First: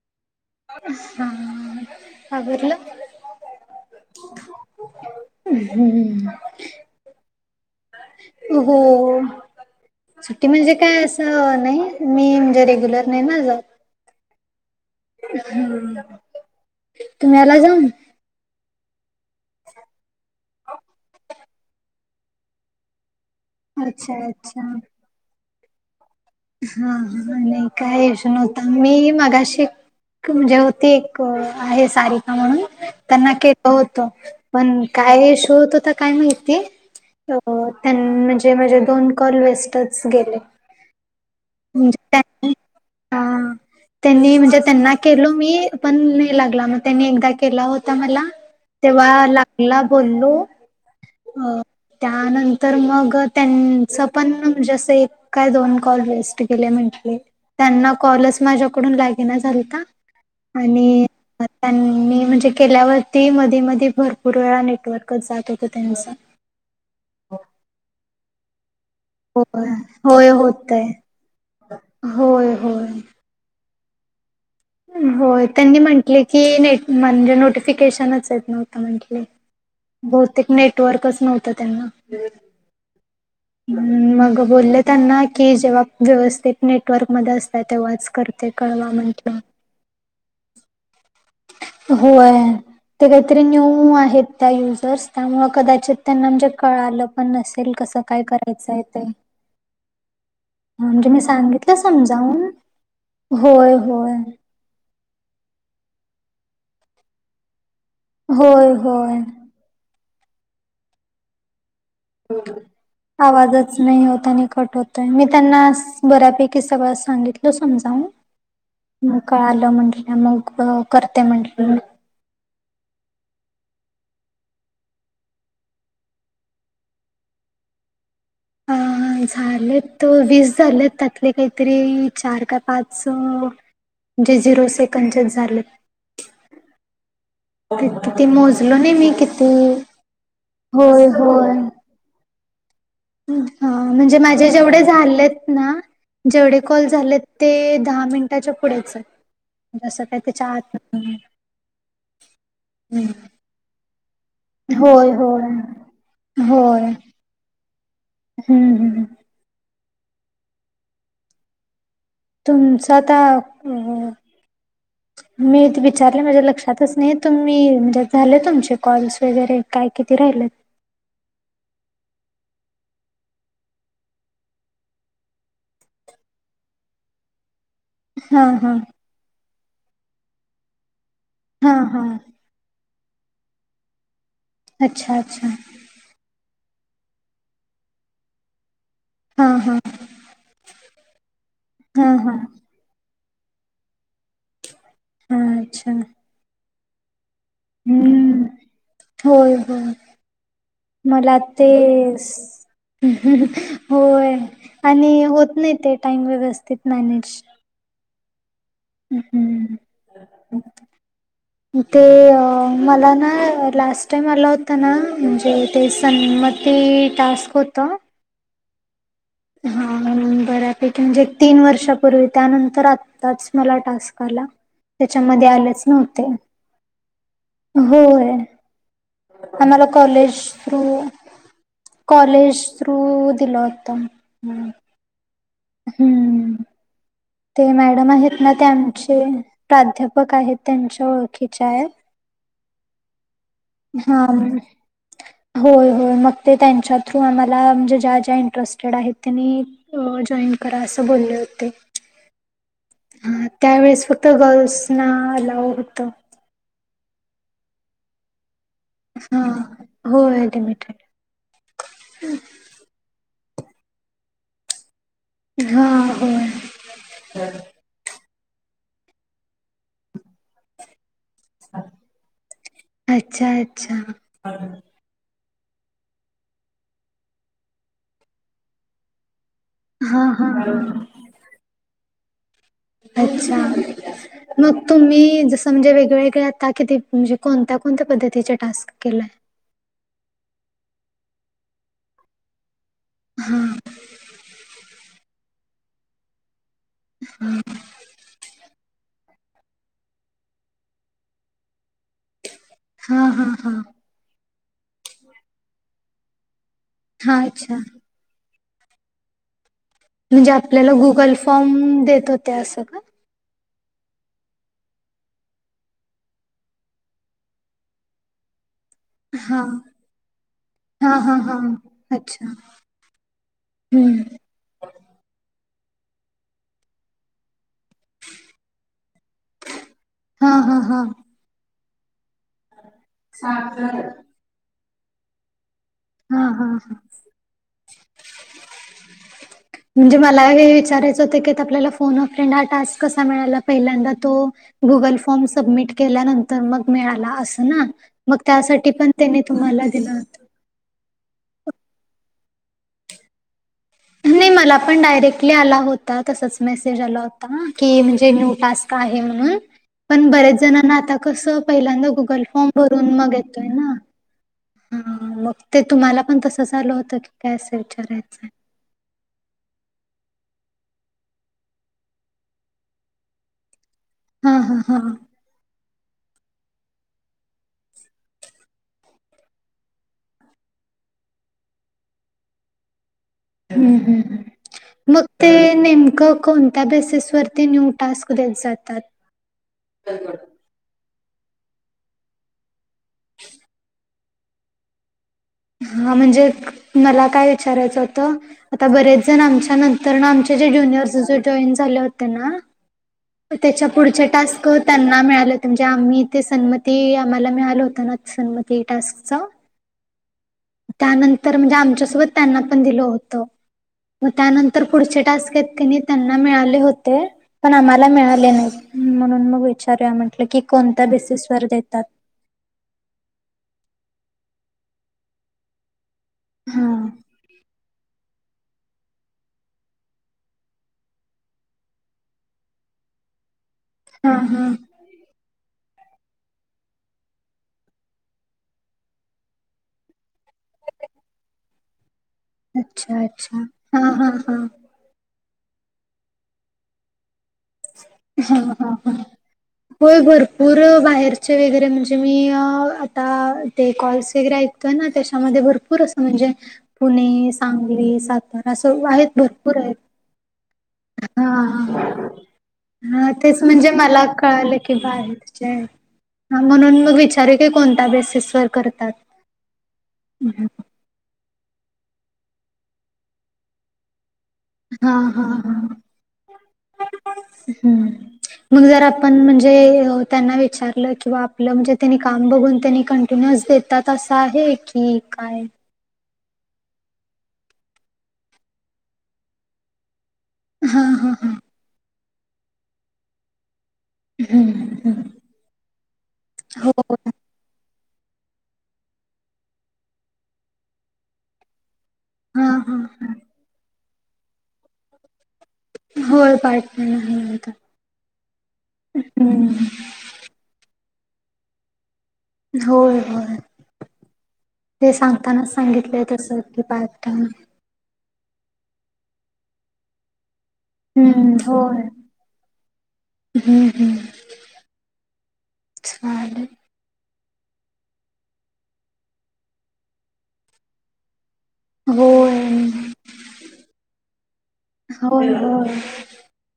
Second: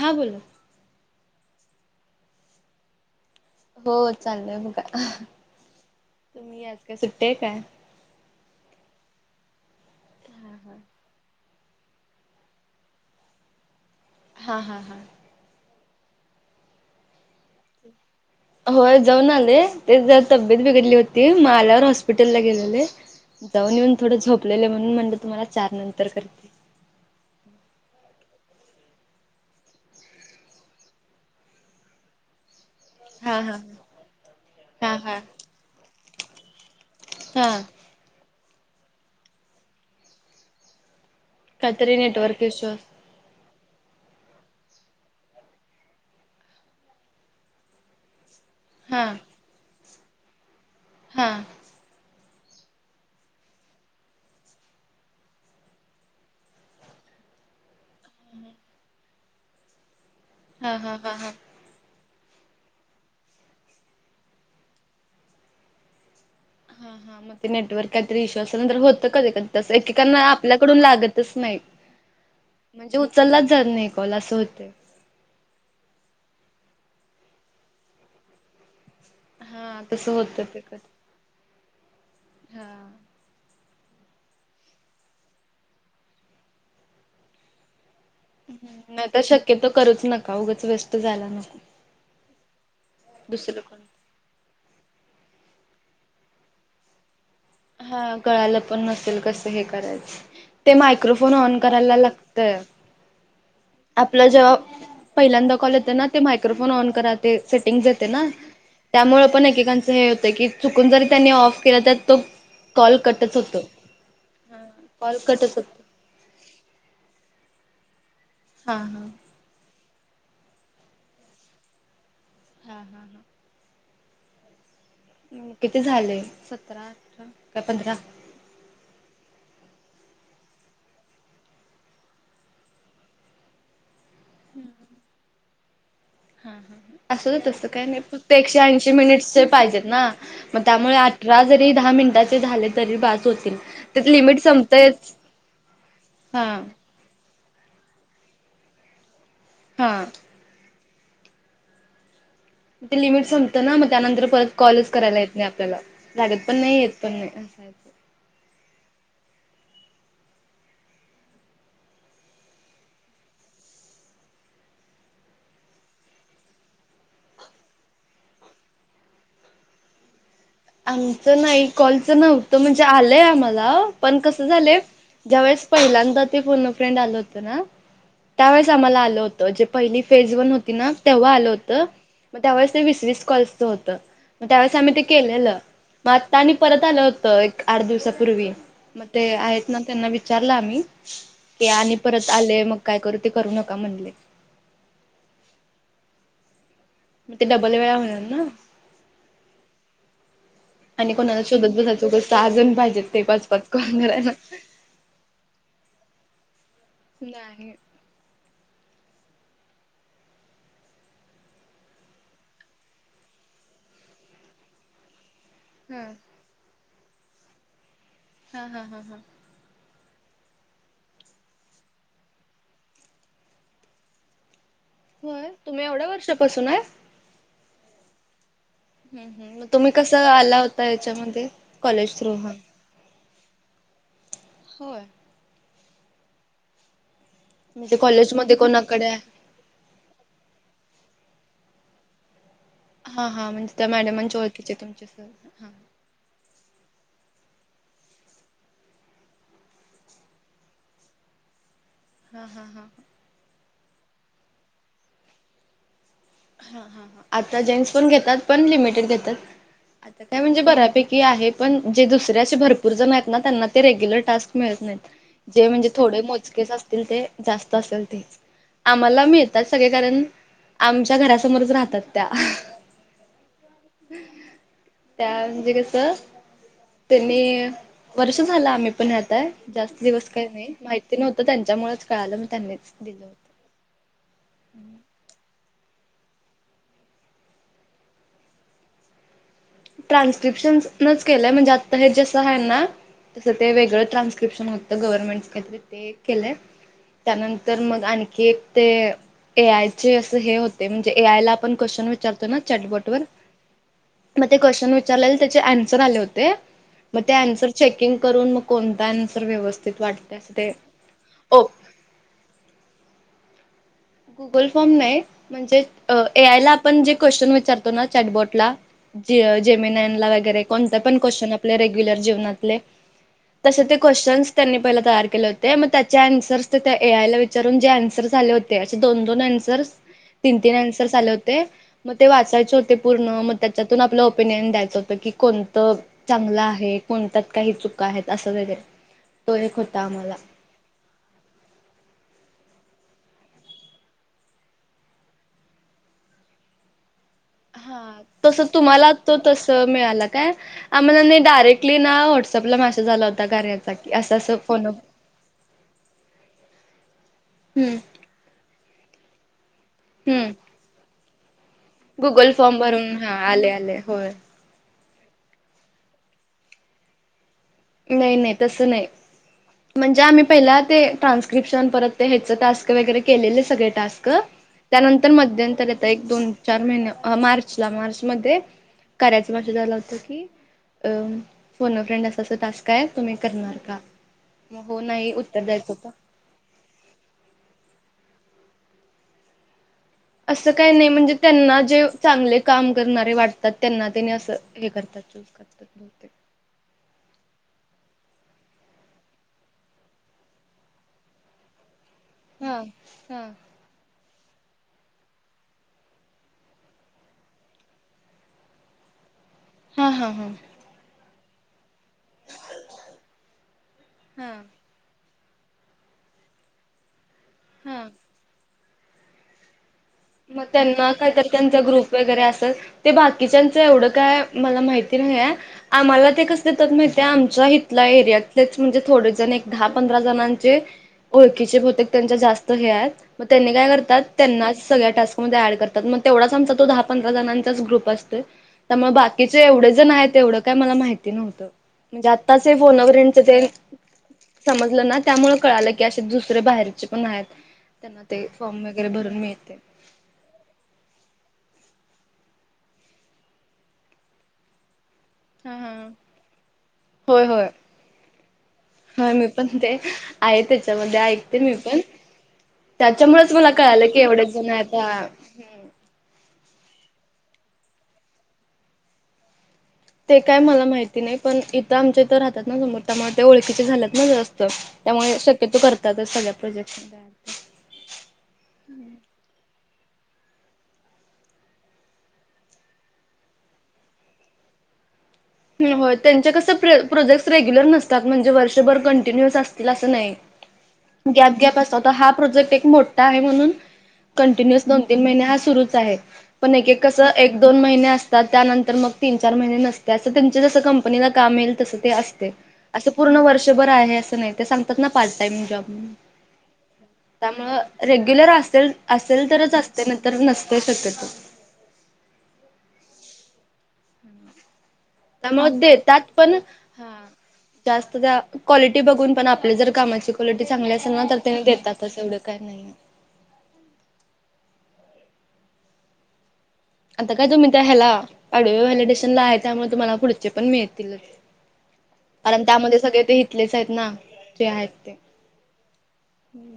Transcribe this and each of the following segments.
हा बोला हा, हा आवरलं हो चाललय बघा तुम्ही आज का सुट्टीय काय? हो सुट्टी हा म्हणजे हा. काय असं नाही मी म्हणजे रेग्युलर नाही ना जात हा, हा, हा तुम्ही आला जाऊन? होय जाऊन आलेय तेच जरा तब्येत बिघडली होती म आल्यावर हॉस्पिटलला गेलेले जाऊन येऊन थोड अच्छा अच्छा झोपलेले म्हणून म्ह तुम्हाला चार नंतर कर हा, हा नाही काय येशु नव्हता मी मगाशी म्हणजे होती एक आहे सारिका म्हणून त्यांना हा हा केलं होत पण हा हा काय इश्यू होत होता काय माहिती हा त्यांन म्हणजे माझे दोन कॉल वेस्टच गेले. काततरी नेटवर्क इशू आस हां, त्यांनी म्हणजे, त्यांना केलो मी, पण नाही लागला, मग त्यांनी एकदा केला होता मला. हा. तेव्हा लागला, बोललो हा मग. त्यानंतर मग त्यांच पण म्हणजे अस एक काय दोन कॉल वेस्ट गेले म्हटले, त्याना कॉलच माझ्या कडुन लागेना झालता. हा हा आणि हा हा. त्यांनी म्हणजे केल्यावरती मधी मधी भरपूर वेळा नेटवर्कच जात होत त्यांचं. हा हा म नेटवर्क काय तर ईशु असेल तर होत त कधी कधी होय तस, एकेकांना होय आपल्याकडून होतय लागतच नाही, होय म्हणजे होय ऊचललाच जात नाही कॉल, असं होतय. होय, त्यांनी म्हंटले की नेट म्हणजे नोटिफिकेशनच येत नव्हत. कारन की हा तसं होतं बहुतेक ते क नेटवर्कच नव्हतं त्यांना. हा हमम, मग बोलले त्यांना, की जेव्हा व्यवस्थित नेटवर्क मध्ये असतात, तेव्हाच कर ते कॉल हा नाही तर म्हटल, शक्यतो करूच नका उगच वेस्ट जायला नको. होय. ते काहीतरी दुसरं कोण न्यू आहेत. त्या युजर्स त्यामुळ कदाचित त्यांना म्हणजे कळालं पण नसेल कसं हा कळालं करायचं पण हाय ते नसेल कसं हे करायचं ते म्हणजे मी मायक्रोफोन ऑन सांगितलं करायला समजावून लागतंय. होय होय आपलं जे पहिल्यांदा कॉल येतं ना ते मायक्रोफोन ऑन करत ते सेटिंग जाते ना होय होय. त्यामुळे पण एकेकच हे होतं की चुकून जरी त्यांनी ऑफ केलं तर तो कॉल कटच होतो. आवाजच नाही होत आणि हा कट होतय कॉल मी कटच त्यांना होतो बऱ्यापैकी सगळ सांगितलं समजाून, हा हा. कळालं म्हटलं मग करते म्हटलं मी. हा हा हा किती झाले सतरा अठरा काय पंधरा. हम. झालेत त वीस झालेत त्यातले काहीतरी चार का पाच अ जे झिरो सेकंद चेच झालेत. हा हा असुदे तस काय नाही किती फक्त एकशे मोजलो ऐंशी नाही मी मिनिट किती पाहिजेत ना मग त्यामुळे होय अठरा जरी दहा मिनिटाचे झाले, तरी बास होतील ह त्यात म्हणजे लिमिट माझे जेवढे संपतयच झालेत ना हा जेवढे कॉल झाले. ते दहा मिनिटाच्या पुढेच आहे हा जसं काय त्याच्या आत हम् ते लिमिट संपत ना मग त्यानंतर परत कॉलच होय करायला येत नाही होय आपल्याला लागत पण नाही होय येत पण नाही. हम्म हम तुमच आता अ मी विचारले माझ्या लक्षातच नाही तुम्ही म्हणजे झाले तुमचे कॉल्स वगैरे काय किती राहिलेत. आमचं नाही कॉलचं नव्हत म्हणजे आलंय आम्हाला पण कसं झालंय ज्यावेळेस पहिल्यांदा ते फोन अ फ्रेंड आलं होतं ना, हा त्यावेळेस हा आम्हाला आलं होत जे पहिली फेज वन होती ना तेव्हा आलं होत. हा हा मग त्यावेळेस ते वीस वस कॉलच होतं मग त्यावेळेस आम्ही ते अच्छा अच्छा केलेलं. म आता आणि परत आलं होतं एक आठ दिवसापूर्वी, मग ते हा आहेत हा ना त्यांना विचारलं आम्ही की आणि हा परत हा आले मग काय करू ते करू नका म्हणले. हा अच्छा. मग ते डबल वेळा होणार हम्म ना. होय होय. आणि मला कोणाला ते शोधत बसायचं उगाच सहा स जण पाहिजेत ते पाच पाच कॉल करायला. होय. आणि होत नाही ते टाईम व्यवस्थित मॅनेज. नाही हम्म ते मला ना लास्ट टाइम आला होता ना म्हणजे ते हा सन्मती टास्क होत. हा हा हा हा! हा! बऱ्यापैकी म्हणजे तीन वर्षापूर्वी त्यानंतर आताच मला टास्क आला. त्याच्यामध्ये आलेच नव्हते. कस नाय. होय. हम्म हम्म मग आम्हाला तुम्ही कसं कॉलेज आला थ्रू होता याच्यामध्ये थ्रू हा कॉलेज, थ्रू दिलय आत्ता ह होय. हम्म. ते म्हणजे मॅडम आहेत ना कॉलेजमध्ये ते कोणाकडे आचे प्राध्यापक आहेत त्यांच्या ओळखीच्या आहेत. हा हा म्हणजे त्या मॅडमांची ओळखीचे तुमचे सर हा. हो मग- ते त्यांच्या थ्रू आम्हाला म्हणजे ज्या ज्या इंटरेस्टेड आहेत त्यांनी अ जॉईन करा असं बोलले होते. हा हा हा! हा त्यावेळेस फक्त गर्ल्स ना अलाव होत. हा हा आता जेंट्स पण घेतात पण लिमिटेड घेतात हा आता काय होय म्हणजे बऱ्यापैकी लिमिटेड की आहे पण जे दुसऱ्याचे भरपूर जण आहेत ना त्यांना ते रेग्युलर टास्क मिळत नाहीत. जे हा म्हणजे थोडे होय मोजकेस असतील ते जास्त असेल तेच आम्हाला मिळतात सगळे कारण आमच्या घरा समोरच राहतात त्या अच्छा अच्छा त्या म्हणजे कस त्यांनी वर्ष झालं आम्ही पण ह्यात हाय. जास्त हा दिवस हा काही नाही माहिती नव्हतं त्यांच्यामुळेच कळलं मग त्यांनीच दिलं होतं. अच्छा! मग तुम्ही जसं म्हणजे वेगळेवेगळे आता किती म्हणजे कोणत्या कोणत्या पद्धतीचे टास्क केलंय? ट्रान्स्क्रिप्शन नच केलंय म्हणजे आत्ता हे जसं आहे ना तसं हा ते वेगळं ट्रान्स्क्रिप्शन होतं गव्हर्नमेंट काय तरी ते एक केलंय. त्यानंतर मग आणि की ते ए-आयचे असे हे होते म्हणजे ए-आय ला आपण क्वेश्चन विचारतो तो ना चाट हा हम हा! मग ते क्वेशचन विचारलेले त्याचे अन्सर आले होते मग ते हा अन्सर अच्छा चेकिंग करून मग कोणता अन्सर व्यवस्थ म्हणजे आपल्याला गुगल फॉर्म देत होते असं का? गुगल फॉर्म नाही म्हणजे ए-आय ला आपण जे क्वेश्चन विचारतो ना चॅटबॉट ला ज हा जेमेनाय ला वगैरे कोणते हा पण हा क्वेश्चन हा आपले रेग्युलर अच्छा जीवनातले तसे ते हम्म क्वेश्चन्- त्यांनी पहिला तयार केले होते मग त्याचे अन्सर्स त्या ए-आयला विचारून जे अन्सर्स आले हो ते असे दोन दोन अन्सरस हा तीन तीन हा हा अन्सरस आले होते मग ते वाच चायचे होते पूर्ण मग त्याच्यातून आपलं ओपिनियन द्यायचं होतं की कोणत हा चांगला हा हा आहे कोणत्यात काही चुक आहेत असं काही तरी तो एक होता आम्हाला ते विचारायच की आपल्याला फोन अ फ्रेंड हा टास्क कसा मिळाला पहिल्यांदा तो गुगल फॉर्म सबमिट केल्यानंतर मग मिळाला अस होणा हा मग तसं त्यासाठी पण तुम्हाला तो त्यांनी तसं तुम्हाला दिलं मिळाला होत. काय आम्हाला ना... डायरेक्टली ना... व्हॉटसअपला मेसेज आला होता कार्याचा - नई... मला पण डायरेक्टली आला होता... तसाच मेसेज आला होता... हम्म की- जे... न्यू टास्क आहे म्हणून... पण हम्म बऱ्याच जणांना आता कसं- पहिल्यांदा गुगल फॉर्म भरून... मग हा येतोय आले ना? आले होय हा... मग ते तुम्हाला पण, तसंच आलं होतं की काय असं विचार नई, नई... तसं नई म्हणजे... आम्ही पहिला ते... ट्रान्स्क्रिप्शन, परत ते ह्याचं टास्क वगैरे... केलेले सगळे टास्क क... हा हा हा त्यानंतर, मध्यंतरी... आता एक दोन चार महिन्य... मार्चला.. मार्च मध्ये, कार्याचा मेसेज आला होता की अ... फोन अ फ्रेंड अस तसं टास्क हाये... तुम्ही करणार हम्म का? हम्म मग हो... नाई ते उत्तर द्यायचं होतं नेमकं कोणत्या बेसस वरती न्यू टास्क देत जातात? [unintelligible] असं काय नई... म्हणजे त्यांना... जे चांगले काम करणारे वाटतात त्यांना तेनी असं हे करतात... चूस करत- हा... म्हणजे, मला काय विचारायचं होतं आता बरेच जण, आमच्या नंतरनं, आमच्या जे ज्युनियर्स जॉईन झाले होते ना हा... हा त्याच्या पुढचे टास्क त्यांना मिळाले होते... म्हणजे आम्ही ते.. सन्मती आम्हाला मिळालं होतं ना सन्मती टास्कचं हा हा हा त्यानंतर म्हणजे आमच्यासोबत... त्यांना पण दिलं होतं मग हा त्यानंतर पुढचे टास्क हेत कनी त्यांना मिळाले होते मला हा मिळाले नाहीत... म्हणून मग विचारूया म्हटलं की मग कोणत्या त्यांना... काईतरी बेसिसवर त्यांचा देतात? ग्रुप वगैरे असल ते बाकीच्यांचं... एवढं काय... मला माहिती नाई ए आम्हाला ते कसं हा. देतात माहितीया... आमचा हिथला एरिया तेच म्हणजे... थोडेजण एक दहा पंधरा जणांचे ओळखीचे बहुतेक त्यांच्या जास्त हे आहेत... मग त्यांनी काय करतात... हा हा त्यानाच सगळ्या टास्क मध्ये ऍड करतात... मग तेवढाच आमचा तो दहा पंधरा जणांचाच ग्रुप असतोय त्यामुळे बाकीचे एवढे जण हायेत... तेवढं काय मला माहित नव्हतं... म्हणजे आ आताचे फोन अ अच्छा फेंडचं अच्छा ते हा हा हा समजलं ना त्यामुळे कळालं की, असे दुसरे बाहेरचे पण हायेत... त्यांना ते हा फॉर्म हा वगैरे हा भरून मिळतंय होय... भरपूर... बाहेरचे वगैरे... म्हणजे मी आता... ते कॉल्स वगैरे ऐकू- ना त्याच्यामध्ये हा भरपूर हा असं म्हणजे होय पुणे, होय सांगली, सातारा असं आहेत... होय मी पण भरपूर आहेत ते आहे त्याच्यामध्ये... ऐकते मी पण... हा हा त्याच्यामुळेच तेच मला कळालं की एवढे जण आहेत आता चे... हा... म्हणून मग विचारुया की कोणत्या बेसेसेवर करतात ते काय मला माहिती नाई... पण इथं, आमच्या इथं राहतात ना समोर... त्यामुळे ते ओळखीचे झाल्यात ना जास्त हा त्यामुळे हा शक्यतो हा करतातच सगळ्या प्रोजेक्ट मध्ये. हम्म मग जर आपण... म्हणजे, त्यांना विचारलं किंवा आपलं म्हणजे... तेनी काम बघून... त्यांनी कंटिन्यूज दे तात... असं आहे की काय? होय... त्यांचे कसं प्र... प्रोजेक्टस... रेग्युलर नसतात, म्हणजे वर्षभर कंटिन्युअस असतील असं नाई हां, हां, गॅप हां. गॅप असतो... हा प्रोजेक्ट एक मोठ्ठा आहे म्हणून कंटिन्युअस दोन तीन महिने हा सुरुच आहे... पण एक हो. एक कसं? एक दोन महिने असतात... त्यानंतर मग तीन चार महिने नसत्या... असं त्यांचे जसं कंपनीला काम येईल तसं ते असतय... हां, असं हां. पूर्ण वर्षभर आहे असं नाई... ते सांगतात ना... पार्ट टाइम जॉब होय पार्ट टाईम आहे म्हणतात. त्यामुळं रेग्युलर असेल... असेल तरच हम्म. असतयं तर नसतय शक्यतो होय होय... ते त्यामुळे सांगतानाच... देतात सांगितलंय पण तसं की, पार्ट टाईम जास्त त्या क्वालिटी बघून पण आपल्या जर कामाची क्वालिटी चांगली अस त्यांना तर हम्म. ते होय. देतातच एवढं काय नाहीये. हम्म हम्म चालेल. आता काय तुम्ही त्या ह्याला ओडिओ व्हॅलिडेशन ला आहे त्यामुळे तुम्हाला पुढचे पण मिळतीलच. कारण होय. त्यामध्ये सगळे ते हितलेच आहेत ना जे आहेत ते होय होय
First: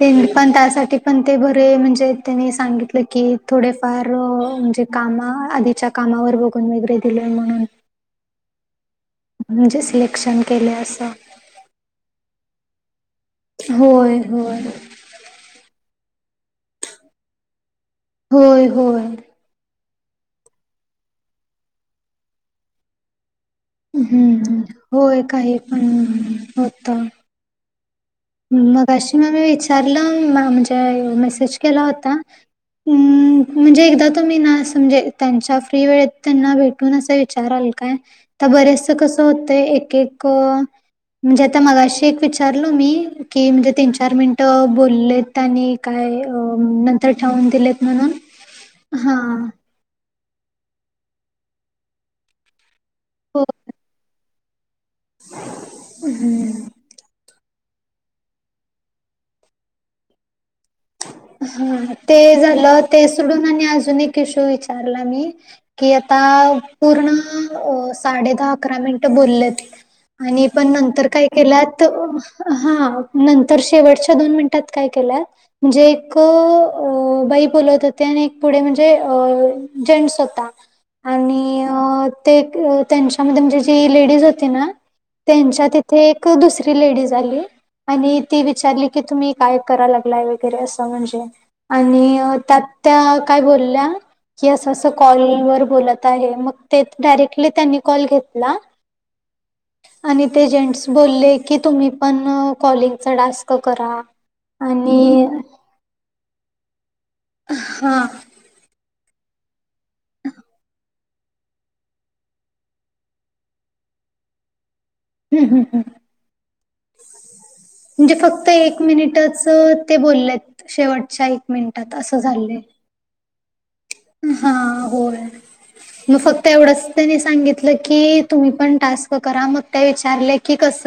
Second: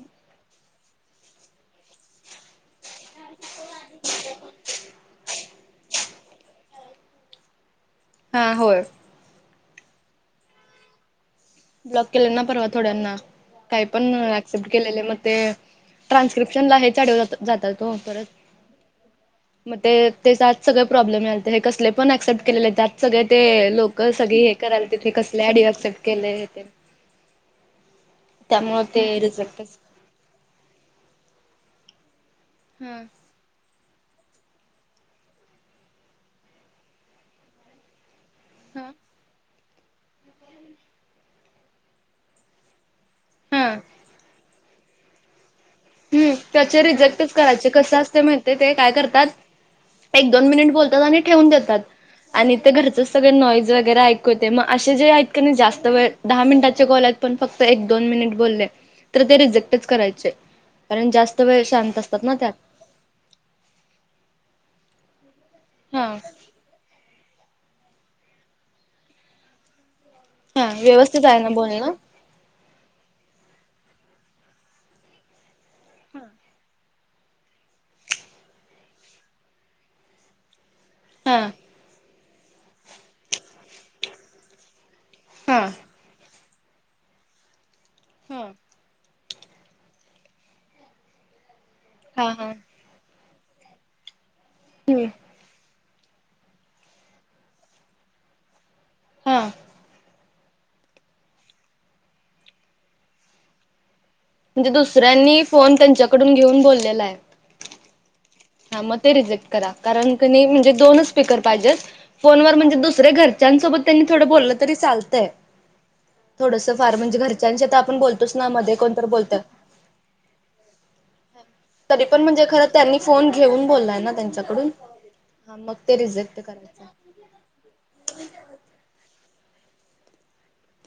ते पण त्यासाठी पण ते भरे म्हणजे त्यांनी सांगित की थोडेफार म्हणजे कामा आधीच्या कामावर बघून वगैरे दिल म्हणून हा होय. म्हणजे सिलेक्शन केलय असं ब्लॉक केले ना परवा थोड्यांना काय पण होय होय ऍक्सेप्ट केलेले मग ते ट्रान्स्क्रिप्शनला हेच ओडिओ जात जातात ओ- होय होय. म ते त्याचत सगळे प्रॉब्लेम यालते हे कसले पण ऍक्सेप्ट केलेले त्यात सगळे ते लोक सगळी हे हम्म करालती हे कसले ओडीओ एक्सेप्ट केलेत. होता. त्यामुळे मगाशी ते म्या मी रिजेक्टच विचारलं म म्हणजे मेसेज केला होता. हा हम्म म्हणजे एकदा तुम्ही ना अस मजे त्यांच्या फ्री वेळेत त्यांना भेटून असं विचाराल काय? त बरेच हा कसं होतंय एक एक म्हणजे आता मगाशी एक विचारलो मी की हा म्हणजे तीन चार मिनिट बोलले त्यांनी काय हम्म अ त्याचे नंतर रिजेक्टच ठेवून करायचे दिलेत कसं म्हणून असते माहिती ते काय हा करतात एक दोन मिनिट बोलतात आणि ठेवून देतात आणि ते घरचं सगळे हो. नॉईज वगैरे ऐक म असे जे आहेत कणय जास्त वेळ दहा मिनटात ते कॉल आहेत पण फक्त एक दोन मिनिट बोलले तर ते रिजेक्टच करायचे. कारण जास्त वेळ ह शांत ते असतात ना त्यात झालं. ते सोडून आणि अजून एक ईशु विचारला मी की आता पूर्ण अ साडे दहा अकरा मिनिटं बोललेत आणि पण हा नंतर व्यवस्थित काय आहे ना केल्यात बोलणं हा नंतर शेवटच्या दोन मिनिटात काय केल्यात म्हणजे एक अ बाई बोलत होते आणि एक पुढे म्हणजे अ जेंट्स होता आणि अ ते त्यांच्या मध्ये जी लेडीज होती ना त्यांच्या तिथ ते एक दुसरी लेडीज आली आणि ती विचारली की तुम्ही काय कराय लागला व वगैरे अस म्हणजे आणि त्यात त्या काय बोलल्या की असं असं कॉल वर बोलत आहे मग ते डायरेक्टली त्यांनी कॉल घेतला. हा आणि ते जेंट्स बोलले की तुम्ही पण कॉलिंगचा डास्क करा. म्हणजे आणि दुसऱ्यांनी फोन त्यांच्याकडून घेऊन बोललेलाय. हा हा मग ते रिजेक्ट करा कारण कनी म्हणजे दोनच स्पीकर पाहिजेत फोनवर म्हणजे दुसरे घरच्यासोबत त्यांनी बोललं तरी चाल हूं हूं हूं घरच्यांच्या तर आपण म्हणजे बोलतोच फक्त ना मध्ये एक कोणतर बोलतं मिनिटच ते बोललेत शेवटच्या एक मिनिटात तरी असं पण म्हणजे झालंय. खरं त्यांनी फोन घेऊन बोला हा होय म रिजेक्ट फक्त एवढंच करायचं. त्यांनी सांगित म्हटलं की तुम्ही पण टास्क करा मग त्या विचारले की कस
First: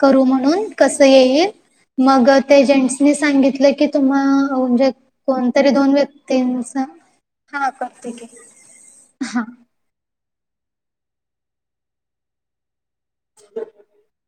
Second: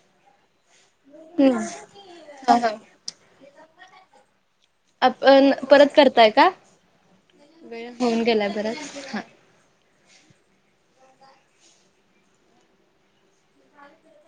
करू म्हणून कस येईल हम्म मग त्या जेंट्नी सांगितलं की तुम्ह म्हणजे आपण कोणतरी दोन परत करताय का? व्यक्तींचा हा वेळ करते होऊन की गेलाय बराच हा [unintelligible]